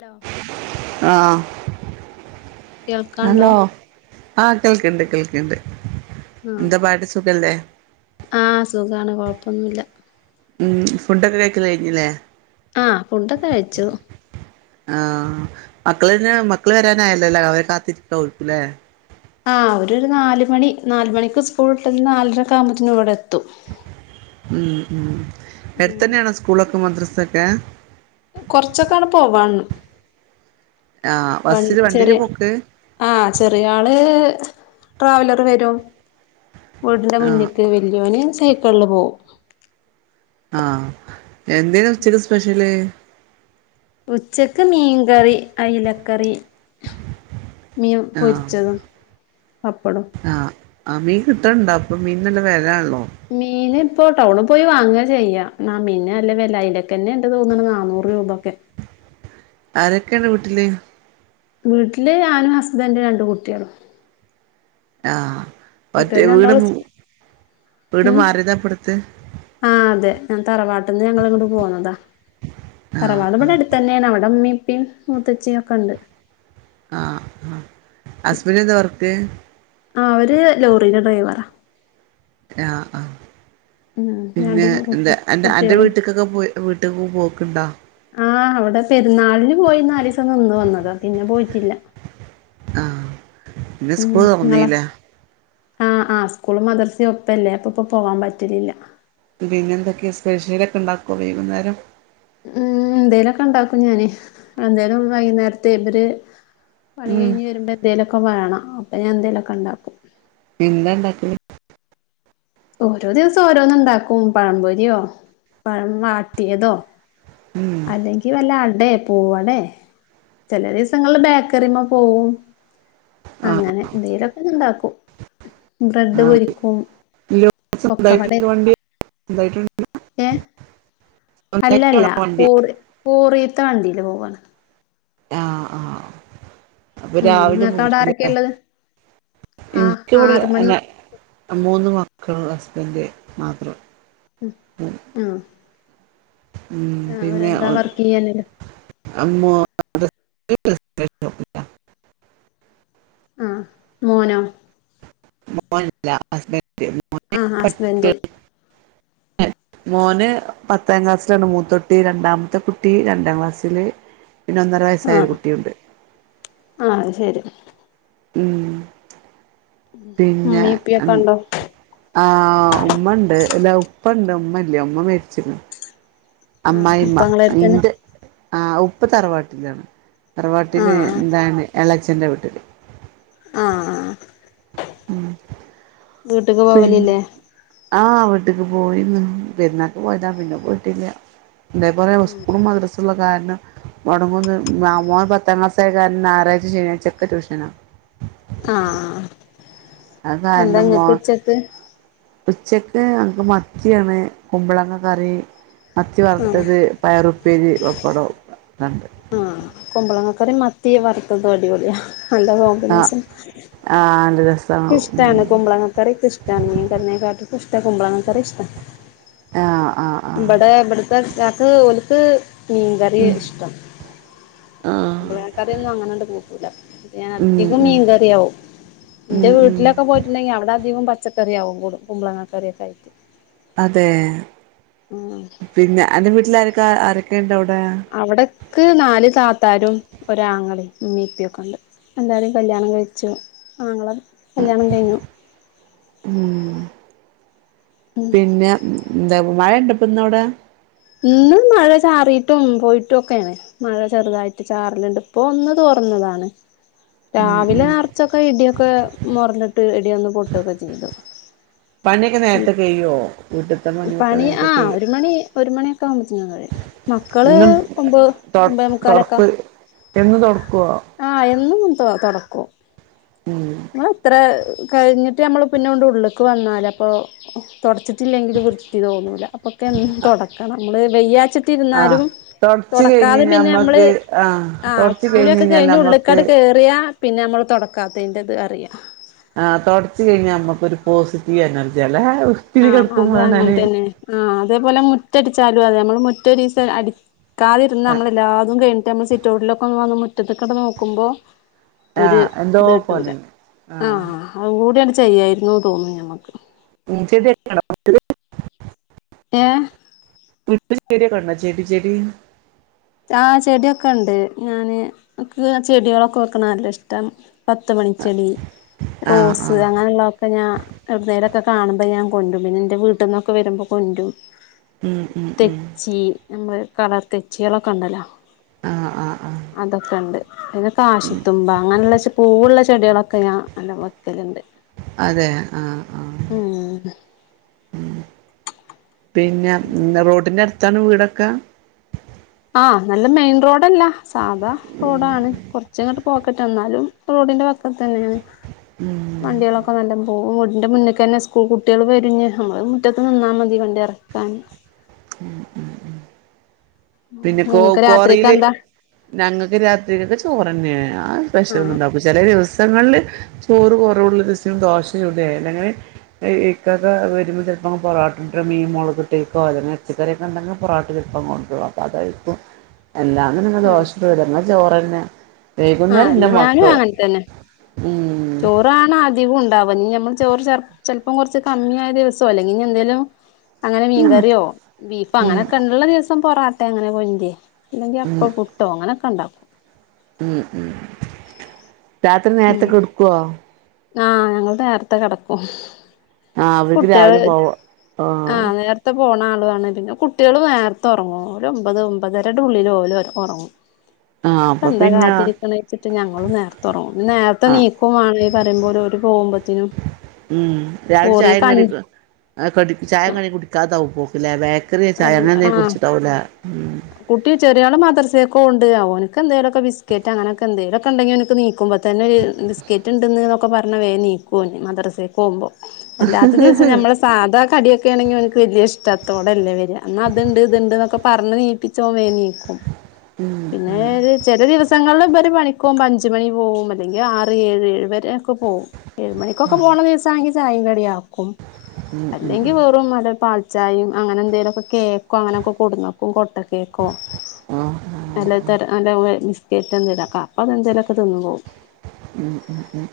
Hello ആഹ കേൾക്കാണ്ടോ ആഹ് കേൾക്കണ്ട് കേൾക്കണ്ട് ആഹ് എന്താ പാട് സുഖല്ലേ ആഹ് സുഖാണ് കൊഴപ്പൊന്നുമല്ല ഉം ഫുഡൊക്കെ കേഴക്കല കഴിഞ്ഞില്ലേ ആഹ് ഫുടക കഴിച്ചു ആഹ മക്കള മക്കള് വരാനായല്ലല്ലോ അവരെ കാത്തിട്ടട്ട കൊഴക്കല്ലേ ആ ഒരു ഒരു നാല മണി നാല മണിക്ക് സ്കൂൾ ഇട്ടന്ന് നാലരക്കെ ആവുമ്പോത്തേന് ഇവിടെ എത്തും ഉ ഉ പേടു ഉം തന്നെയണ സ്കൂളൊക്കെ മദ്രസൊക്കെ കൊറച്ചൊക്കാണ് പോവാ ആഹ് വണ് ബസ്സില് ചെറിയ വണ്ടിയിലാ പോക്ക് ആഹ് ചെറിയ ആള് ട്രാവലർ വരും വീടിന്റെ ആഹ് മുന്നേക്ക് വല്ിയോന് ൈസ കിൾ. പോകും ആഹ എന്തിന ഉച്ചക്കല് സ്പെഷ്യല് ഉച്ചക്ക് മീൻകറി അയിലക്കറി മീ ആഹ് പൊരിച്ചത പപ്പടും ആ മീൻ കിട്ടണ്ടോ അപ്പൊ മീൻല്ല വലള്ളോ മീന് ഇപ്പൊ ടൗണ പോയി വാങ്ങാ ചെയ്യ ന മീന്ന അല്ല വല്ല അലൊക്കെന്നെ എണ്ട് തോന്നണ നാന്നൂറ് രൂപൊക്കെ ആരൊക്കെയുണ്ട് വീട്ടില് വീട്ടില് ഞാനും ഹസ്ബൻഡും രണ്ടു കുട്ടികളും ആഹ കുട്ടിയല്ലാം എണ്ടാള് വീട് ഉം മാറിയതാ ഇപ്പടുത്ത് ആഹ അതെ ഞാൻ തറവാട്ടിൽന്ന് ഞങ്ങള ഇങ്ങോട്ട് പോുന്നതാ ആഹ് ആഹ് തറവാടമ്മടെ അടുത്ത് തന്നെയാണ് അവിടെ ഇമ്മ, ഉപ്പ, മൂത്തച്ചിയ ഒക്കെ ഉണ്ട് ത്തെ ആ അവര് ലോറീടെ ഡ്രൈവറാ ആ ആ ഉം രണ്ട് പിന്നെ കുട്ടി എന്താ അന്റെ അന്റെ കുട്ട്യേളും വീട്ട്ക്കൊക്കെ പോയി വീട്ട് പോക്ക്ണ്ടാ ആഹ് അവിടെ പെരുന്നാളിന് പോയി നാല്സം നിന്ന് വന്നതാ പിന്നെ പോയിട്ടില്ല ആ പിന്നെ സ്കൂള് തുറന്നീലെ ആ ആ സ്കൂള് മദർസെ ഒപ്പല്ലേ അപ്പ പ്പൊ പോവാൻ പറ്റലില്ല പിന്നെന്തൊക്കെയാ സ്പെഷ്യലൊക്കെ ഇണ്ടാക്കോ വൈകുന്നേരം ഉം എന്തേലൊക്കെ ണ്ടാക്കും ഞാന് എന്തേലും വൈകുന്നേരത്തെ ഇവര് പണി ഉം കഴിഞ്ഞ് വരുമ്പോ എന്തേലൊക്കെ വേണം അപ്പ ഞാൻ എന്തേലൊക്കെ ണ്ടാക്കും [unintelligible] ഓരോ ദിവസം ഓരോന്നുണ്ടാക്കും പഴംപൊരിയോ പഴം വാട്ടിയതോ ഉം അല്ലെങ്കി വല്ല അടേ പൂവടേ ചെലേ ദിവസങ്ങളില് ബേക്കറിമേ പോവും ആഹ് അങ്ങനെ എന്തെങ്കിലൊക്കെ ഇണ്ടാക്കും ആന്തെ [unintelligible] സ്വന്തായിട്ട് പൊക്കവട വണ്ടി എന്തായിട്ട് [unintelligible] ഏ ഒന്നായിട്ടാണേവണ്ടി കോറെ കോറെത്താണ്ടില് പോവാണ് [unintelligible] ആ ആ അപ്പൊ ഉം രാവിലെ നിങ്ങക്ക് അവിടെ ആരൊക്കെയ ഉള്ളത് [unintelligible] ആ ൻക്ക് ഇവിടെ ആറ് മണി എന്നെ മൂന്ന് മക്കള് ഹസ്ബന്റ് മാത്രം ഉം ആ ഉം പിന്നെ ചെയ്യാനില്ലേ അമ്മോ [unintelligible] ആഹ് മോനോ മോനല്ല ഹസ്ബൻഡ് മോന് ആഹ് ഹസ്ബൻഡ് പഠിക്കാണ് [unintelligible] മോന് പത്താം ക്ലാസ്സിലാണ് മൂത്ത കുട്ടി രണ്ടാമത്തെ കുട്ടി രണ്ടാം ക്ലാസ്സില് പിന്നെ ഒന്നര വയസ്സായ ഒരു ആഹ് കുട്ടിയുണ്ട് ആഹ് അത് ശരി ഉം പിന്നെ ഉമ്മീം ആ ഇപ്പിയൊക്കെ ഉണ്ടോ ആഹ ഉമ്മണ്ട് അല്ല ഉപ്പണ്ട് ഉമ്മില്ല ഉമ്മ മരിച്ചിരുന്നു ആഹ് ഉപ്പ അമ്മായിയമ്മ ഇങ്ങളെട്ത്തന്നെ ന്റെ ആ ഉ ഇപ്പൊ തറവാട്ടിലാണ് തറവാട്ടില് ആഹ് എന്താണ് എളേച്ചന്റെ വീട്ടില് ആ ആ ഉം പിന്നെ പോവലില്ലേ ആ ട്ട്ക്ക് പോയി നിന്ന് പെരുന്നാക്ക് പോയതാ പിന്നെ പോയിട്ടില്ല എന്താപറയ ഉം ഇസ്‌കൂള് മദ്രസെള്ള കാരണം മുടങ്ങൂന്ന് മോൻ പത്താം ക്ലാസ്സായ കാരണം ഞാറാഴ്ച ശനിയാഴ്ചൊക്കെ ട്യൂഷനാ ആ ആഹ് അത് കാരണം മോ എന്താങ്ങക്ക് ഉച്ചക്ക് ഉച്ചക്ക് ഞക്ക് മത്തിയാണ് കുമ്പളങ്ങ കറി മത്തി ആഹ് വറുത്തത് പയറുപ്പേരി പപ്പടം ഒക്കെണ്ട് ത്രം മത്തി വറുത്തത് അടിപൊളിയാ നല്ല ആഹ് കോമ്പിനേഷൻ ആഹ് നല്ല രസാണ് ഉം ക്കിഷ്ടാണ് കുമ്പളങ്ങ കറീക്കെ ഇഷ്ടാണ് മീൻ കറീനെ കാട്ടൊക്കെ ഇഷ്ടം കുമ്പളങ്ങ കറി ഇഷ്ടം ആ ഇവ്ടെ ഇവ്ട്ത്തെ ക്കാക്ക് ഓല്ക്ക് മീൻകറിയാ ഉം ഇഷ്ടം ആഹ് കുമ്പളങ്ങാക്കറിയൊന്നും അങ്ങനങ്ങട്ട് കൂട്ടൂല്ല ഞാൻ ഉം അധികം ഉം മീൻകറിയാവും ഉം ന്റെ ഉം വീട്ടിലൊക്കെ പോയിട്ട്ണ്ടെങ്കിൽ അവിടെ അധികം പ പച്ചക്കറിയാവും കുടു കുമ്പളങ്ങക്കറിയൊക്കെയായിറ്റ് അതെ പിന്നെ അന്റെ വീട്ടില് ആരെക്കെ ആരൊക്കെണ്ടവിടെ അവിടക്ക് നാല് താ തരും ഒരാങ്ങളേം ഉമ്മിപ്പിയൊക്കെ ഉണ്ട് എല്ലാരും കല്ല്യാണം കഴിച്ചു ആങ്ങള കല്യാണം കഴിഞ്ഞു ഉം ഉം പിന്നെ എന്താ മഴ ഉണ്ടപ്പ ഇന്ന അവിടെ ഇന്ന് മഴ ചാറിട്ടും പോയിട്ടും ഒക്കെയാണ് മഴ ചെറുതായിട്ട് ചാറലുണ്ട് ഇപ്പൊ ഒന്ന് തോറന്ന് അതാണ് ഉം രാവിലെ ഉം നിറച്ചൊക്കെ ഇടിയൊക്കെ മൊറഞ്ഞിട്ട് ഇടിയൊന്ന് പൊട്ടൊക്കെ ചെയ്തു പണിയൊക്കെ നേരത്തെക്കെ കഴിയോ പണിയൊക്കെ പണി ആ നേരത്തെ കഴിയോ ഒരു മണി ഒരു മണിയൊക്കെ ആവുബോതിന് കഴിയും മക്കള് എന്നും ഒമ്പത് തൊ ഒമ്പത [unintelligible] തൊടക്ക് എന്നും തൊടക്കുവോ എന്നും ഉം തുടക്കുംഇങ്ങള് എത്ര കഴിഞ്ഞിട്ട് നമ്മൾ പിന്നെ കൊണ്ട് ഉള്ളേക്ക് വന്നാൽ അപ്പോൾ തുടച്ചിട്ടില്ല ചി തോന്നൂല അപ്പൊക്കെ തുടക്കണം നമ്മള് വെയ്യാച്ചിട്ട് ആഹ് ഇരുന്നാലും തൊടച്ച് കഴിഞ്ഞ് തുടക്കാതെ കഴിഞ്ഞാ പിന്നെ നമ്മള് നമ്മക്ക് ആഹ് ആ തൊടച്ച് കഴിഞ്ഞ് കുളിയൊക്കെ കഴിഞ്ഞാൽ കഴിഞ്ഞു നമ്മക്ക് ഉള്ളിക്കട് കയറിയാ പിന്നെ നമ്മൾ തുടക്കാത്തതിൻ്റെത് അറിയാം ആഹ് തൊടച്ച് കഴിഞ്ഞാ നമ്മക്കൊരു പോസിറ്റീവ് എനർജിയാണ് ആഹ അത് അങ്ങനെ തന്നെ ആ അതേപോലെ മുറ്റടിച്ചാലും അതെ നമ്മള് മുറ്റഒരു ദിവസം കാതിരുന്ന് നമ്മളെല്ലാതും കഴിഞ്ഞട്ട നമ്മൾ സിറ്റൗട്ടിലൊക്കെ വന്ന് മുറ്റത്ത് അങ്ങ് നോക്കുമ്പോ ഒരു ആഹ് എന്തോ ഇത്ട്ടൂലാ പോലെയാണ് ആഹ ആഹ് അതൂടിയങ്ങോട്ട് ചെയ്യായിരുന്നു തോന്നുന്നു ഞമ്മക്ക് [unintelligible] ഏഹ് [unintelligible] ചെടി ചെടി ആ ചെടിക്കെ ഉണ്ട് ഞാന് ചെടികളൊക്കെ വെക്കണേ നല്ല ഇഷ്ടാണ് പത്തുമണി ചെടി ആഹ് റോസ് ആഹ് അങ്ങനെ ഉള്ളത്തെക്കെ ഞാൻ കാണുമ്പോ ഞാൻ കൊണ്ടും പിന്നെ എന്റെ വീട്ടിൽ നിന്നൊക്കെ വരുമ്പോൾ കൊണ്ടും ഉം ഉം ഉം തെച്ചി നമ്മ കളർ തെച്ചികളൊക്കെ ഉണ്ടല്ലോ ആ ആ ആ പിന്നെ കാശിത്തുമ്പ അങ്ങനെയുള്ള പൂവുള്ള ചെടികളൊക്കെ ഞാൻ നല്ല വക്കലുണ്ട് അതെ ആ ആ ഉ പിന്നെന്താ റോഡിന്റെ അടുത്താണ് വീടൊക്കെ ആ നല്ല മെയിൻ റോഡല്ലാ സാധാ റോഡാണ് കുറച്ച അങ്ങോട്ട് പോക്കട്ടന്നാലും റോഡിന്റെ വക്കതന്നെയാണ് ഉം വണ്ടികളൊക്കെ നല്ല പോകും എന്റെ മുന്നേക്കന്നെ സ്കൂൾ കുട്ടികൾ വരഞ്ഞ് നമ്മള് മുറ്റത്ത് നിന്നാ മതി വണ്ടി ഇറക്കാൻ പിന്നെ കോ നിങ്ങൾക്ക് രാത്രിക്ക് കോറിയില് എന്താ ഞങ്ങൾക്ക് രാത്രിലൊക്കെ ചോറന്നേ ആ ആഹ് സ്‌പെഷ്യലുണ്ടാകും ചില ദിവസം പുങ്ങളില് ചോറ് കുറവുള്ള രസം ദോശ ചൂടിയാല അങ്ങനെ ഇക്കക്കെ വരുമ്പോ ഇപ്പ പൊറോട്ടട് മീൻ മുളകിട്ട് വയ്ക്കോ പച്ചക്കറിയൊക്കെ ണ്ടെങ്കിൽ പൊറട്ടേ ചെൽപ്പം കൊണ്ടരും അപ്പോം [unintelligible] ആ അല്ല ഞാനും അങ്ങനെ തന്നെ ഉം ചോറാണ് അധികവും അപ്പോ ഇനി നമ്മൾ ചോറ് ചെലപ്പം കുറച്ച് കമ്മിയായ ദിവസോ അല്ലെങ്കൽ ഇനി എന്തേലും അങ്ങനെ മീൻകറിയോ ബീഫോ ഉം അങ്ങനൊക്കെ ഉള്ള ദിവസം പൊറോട്ടെ അങ്ങനെ അല്ലെങ്കി അപ്പ പുട്ടോ അങ്ങനൊക്കെ ഉണ്ടാവും ഉം ഉ രാത്രി ഉം നേരത്തെ കെടക്കുവോ ആഹ് ഞങ്ങൾ നേരത്തെ കിടക്കും ആ അവർക്ക് കുട്ടികൾ രാവിലെ പോവാ ആ നേരത്തെ പോണാരുന്നു പിന്നെ കുട്ടികൾ നേരത്തെ ഉറങ്ങും ഒമ്പത് ഒമ്പതരെടെ ഉള്ളിൽ ഓൽ ഉറങ്ങും ആ പിന്നെ ഇപ്പ അപ്പൊ എന്താ പിന്നെ കാത്തിരിക്കണവെച്ചിട്ട് ഞങ്ങളും നേരത്തെ ഉറങ്ങും നേരത്തെ ആ നീക്കും വേണം ഈ പറിമ്പോലെ പോകുമ്പോഴത്തിനും ഉം രാവിലെ ചായയും കടിയുംകുടിക്കാതെ അവ്മും പോക്ക് ലെ അല്ല ആ ഉം കുട്ടി ചെറിയ ആള് മാദ്രസയൊക്കെ ഉണ്ട് ഓ എനിക്ക് എന്തങ്കിലിമൊക്കെ ബിസ്ക്കറ്റ് അങ്ങനെ എന്തങ്കിലുമൊക്കെ ഉണ്ടെങ്കിൽ എണിക്കുമ്പോതന്നെ ബിസ്ക്കറ്റ് ഉണ്ടന്ന് ഒക്കെ പറ പറഞ്ഞാൽ വേഗം നീക്കുംഓന് മദ്രസെക്ക് പോവുമ്പോ അല്ലാത്ത ദിവസം നമ്മളെ സാധാ കടിയൊക്കെ ആണെങ്കിൽ ഓന്ക് വലിയ ഇഷ്ടാത്തോ എന്നാ അത്ണ്ട് ഇത്ണ്ട് എന്നൊക്കെ പറഞ്ഞ് നീൽപ്പിച്ചോ ഓൻ വേഗം നീക്കും പിന്നെ ഒരു ചെല ദിവസം ഞങ്ങൾ ഇവര് പണിക് പോകുമ്പോ അഞ്ചു മണി പോകും അല്ലെങ്കിൽ ആറ് ഏഴ് ഏഴ് വരെ ഒക്കെ പോവും ഏഴ് മണിക്കൊക്കെ പോകണ ദിവസമാണെങ്കിൽ ചായയും കടിയും ആക്കും അല്ലെങ്കിൽ വെറും നല്ല പാൽ ചായയും അങ്ങനെ എന്തേലുമൊക്കെ കേക്കോ അങ്ങനെഒകെ കൊടുന്നുവെക്കുമ്പോ കേക്കോ ഉം നല്ല [unintelligible] കേകോ അപ്പൊ അതെന്തേലുംഒക്കെ തിന്നു പോകും ഉം ഉം ഉം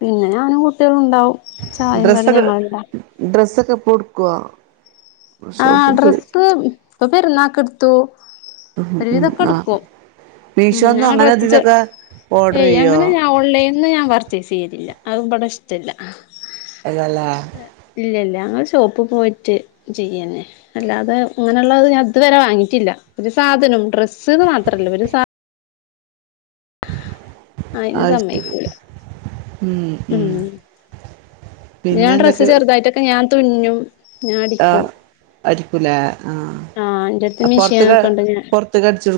പിന്നെ ഞാനും കുട്ടിയാളും ഇണ്ടാവും. ഡ്രെസ്സൊക്കെ ഡ്രെസ്സൊക്കെ എപ്പോഴും ഇടുകുവോ. ആ ഡ്രെസ് ഇപ്പോ പെരുന്നാൾക്ക് ഇടുത്തു. ഉ ഉ ആഹ് ഉ മീഷോന്നും ഞങ്ങൾ അങ്ങനെ ഡ്രസ്സ്‌ ഇതിന്നൊക്കെ ഓർഡർ ഏയ് ചെയ്യോ അങ്ങനെ ഞാൻ ഓൺലൈനിൽന്ന് ഞാൻ പർച്ചേസ് ചെയ്യലില്ല. അത് ബട ഇഷ്ടല്ല അല്ലല്ലേ ഇല്ലല്ല ഞങ്ങൾ ഷോപ്പിൽ പോയിട്ട് ചെയ്യന്നേ അല്ലാതെ ഇങ്ങനുള്ളത് ഞാൻ അതുവരെ വാങ്ങിട്ടില്ല. ഒരു സാ ഒരു സാധനും ഡ്രസ്ന്ന് മാത്രമല്ല ഒരു സാധനും. [unintelligible] അയിന് സമ്മയ്ക്കൂല. മ്മ് മ്മ് ഞാൻ ഡ്രസ്സ് ചെറുതായിട്ടൊക്കെ ഞാൻ തുന്നും ഞാൻ അടിക്കും. ആഹ് അടിക്കൂലേ ആഹ് എന്റെടുത്ത് ആ പൊറത്ത്ക് മിഷീനൊക്കെ ഉണ്ട് ഞാൻ പൊറത്തക് അടിച്ചു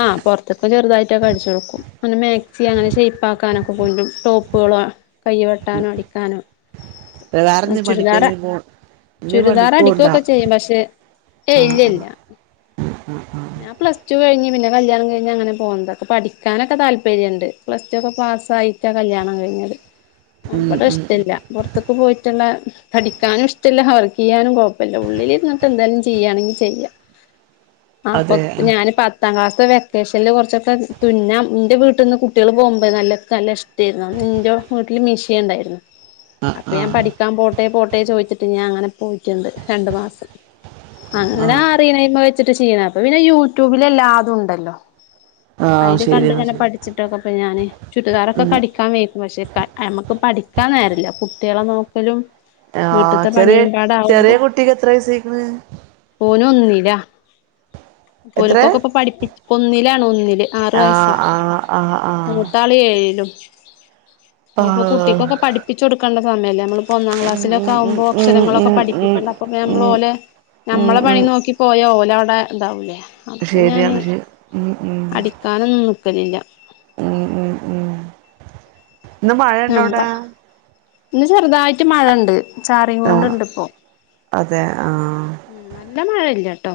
ആഹ് പുറത്തൊക്കെ ചെറുതായിട്ടൊക്കെ അടിച്ചു കൊടുക്കും ആ മാക്സി അങ്ങനെ ഷെയ്‌പ്പാ ആാക്കാനൊക്കെ കൊണ്ടാരും ടോപ്പ്. കൈ വെട്ടാനും അടിക്കാനും വേറെന്തേലും പണിക്ക് ചുരിദാറ എന്തേലും പോ എന്തേലും ചുരിദാർ പണിക്ക് പോവ്ണ്ടോ അടിക്കൊക്കെ ചെയ്യും പക്ഷെ. ഏ ഇല്ലല്ല ഞാൻ പ്ലസ് ടു പ്ലസ്ടു കഴിഞ്ഞു പിന്നെ കല്യണം കയിഞ്ഞു അങ്ങനെ പോന്നതാ പഠിക്കാനൊക്കെ താല്പര്യ ഉണ്ട് പ്ലസ്ടു ഒകെ പാസ്സായിട്ടാ കല്യാണം കഴിഞ്ഞത് ഉം ഇബടെ ഉം ഇഷ്ടല്ല. പുറത്തൊക്കെ പോയിട്ടുള്ള പഠിക്കാനും ഇഷ്ടമില്ല വർക്ക് ചെയ്യാനും കുഴപ്പമില്ല ഉള്ളിലിരുന്നിട്ട് എന്തെങ്കിലും ചെയ്യുകയാണെങ്കിൽ. ചെയ്യ അപ്പോ അതെ ഉം ഞാൻ പത്താം ക്ലാസ്സാ ഇപ്പോ വെക്കേഷനിൽ കുറച്ചൊക്കെ തുന്നാം എൻ്റെ വീട്ടിൽ നിന്ന് കുട്ടികൾ പോകുമ്പോൾ നല്ല നല്ല ഇഷ്ടമായിരുന്നു ഇന്റോടെ. വീട്ടില് മിഷീൻ ഇണ്ടായിരുന്നു. അപ്പൊ ഞാൻ പഠിക്കാൻ പോട്ടെ പോട്ടെ ചോയ്ച്ചിട് ഞാൻ അങ്ങനെ പോയിട്ടുണ്ട് രണ്ട് മാസം. അങ്ങനെ ആഹ് അറിയണെമെ വെച്ചിട്ട് ചെയ്യണ. അപ്പൊ പിന്നെ യൂട്യൂബിൽ എല്ലാതും ഉണ്ടല്ലോ. ആഹ് അതില് കണ്ട് ശരിയാണ് ഇങ്ങനെ ശരി പഠിച്ചിട്ടാപോ ഞാന് ചുരിദാറൊക്കെ ഉം അടിക്കാൻ വയ്ക്കും പക്ഷെ നമക്ക് പഠിക്കാ നേരമില്ല കുട്ടികളെ നോക്കലും. ആഹ് വീട്ടത്തെ ചെറിയ ചെറിയ പണിയുമ്പാടാവുമ്പോ കുട്ടിക്ക് എത്ര വയസായിക്ണ്. ഓൻ ഒന്നില എത്രേ ഓൽക്കൊക്കെപ്പോ ഇപ്പൊ പഠിപ്പി ഒന്നിലാണ് ഒന്നില് ആറു ആഹ് വയസ്സാ ആഹ് ആഹ് ആഹ് മൂത്താള് ഏഴിലും. അപ്പോയിപ്പോ ആഹ് കുട്ടിക്കൊക്കെ പഠിപ്പിച്ച കൊടുക്കേണ്ട സമയല്ലേ നമ്മൾ. ഒന്നാം ഉം ഉം ഉം ക്ലാസിലൊക്കെകുമ്പോ അക്ഷരങ്ങളൊക്കെ ഉം ഉം പഠപ്പിക്കേണ്ട അപ്പൊ നമ്മൾ ഉം ഓലെ. ഉം ഉം നമ്മളെ ഉം പണി നോക്കി പോയ ഓലവിടെ ഇതാവൂലേ. അപ്പൊ ഞാൻ ശരിയാണ് ശരി ഉം ഉം അടിക്കാനൊന്നും നിക്കലില്ല. മം ഉം ഉം ഇന്ന് മഴ ഇണ്ടോ അവിടെ. നമ്മള ഇന്ന് ചെറുതായിട്ട് മഴ ഇണ്ട്. ചാറി കൊണ്ട് ആഹ് ഇണ്ട്പ്പോ. അതെ ആഹ് ഉ നല്ല മഴയില്ലട്ടോ.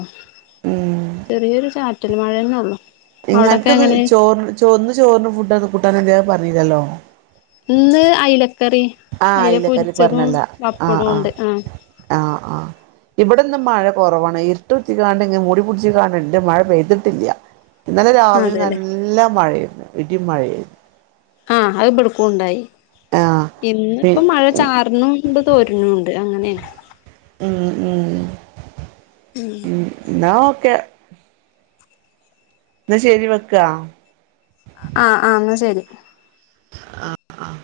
ഉം ചെറിയൊരു ചാറ്റൽ മഴെന്നെള്ളു നിനക്കിത് ചോർ ചോർന്ന് [unintelligible] പറയില്ലല്ലോ ഇന്ന് അയലക്കറി അയ്ല അയിലക്കറി പൊരിച്ചതും പറഞ്ഞല്ല ആഹ് പപ്പടും ആഹ് ഉണ്ട് ആ ആഹ് ആഹ് ഇവിടെന്ന് മഴ കുറവാണ് ഇർട്ടുട്ച്ച്കാണ്ട് ഇ മൂടി പിടിച്ചു കാണ്ട് മഴ പെയ്തിട്ടില്ല ഇന്നലെ രാവിലെ അതെല്ലേ നല്ല മഴയാരുന്നു ഇടിംമഴയും ആയിരുന്നു ആഹ് അത് ഇവ്ടുക്കുംണ്ടായി ആഹ് പി ഇന്നിപ്പോ മഴ ചാർന്നുണ്ട് തോരുന്നുണ്ട് അങ്ങനെയ ഉം ഉം ഉം എന്നാ ഓക്കെ ന്നാ ശരി വെക്കാ ആഹ് ആ എന്നാ ശരി ആഹ് ആഹ്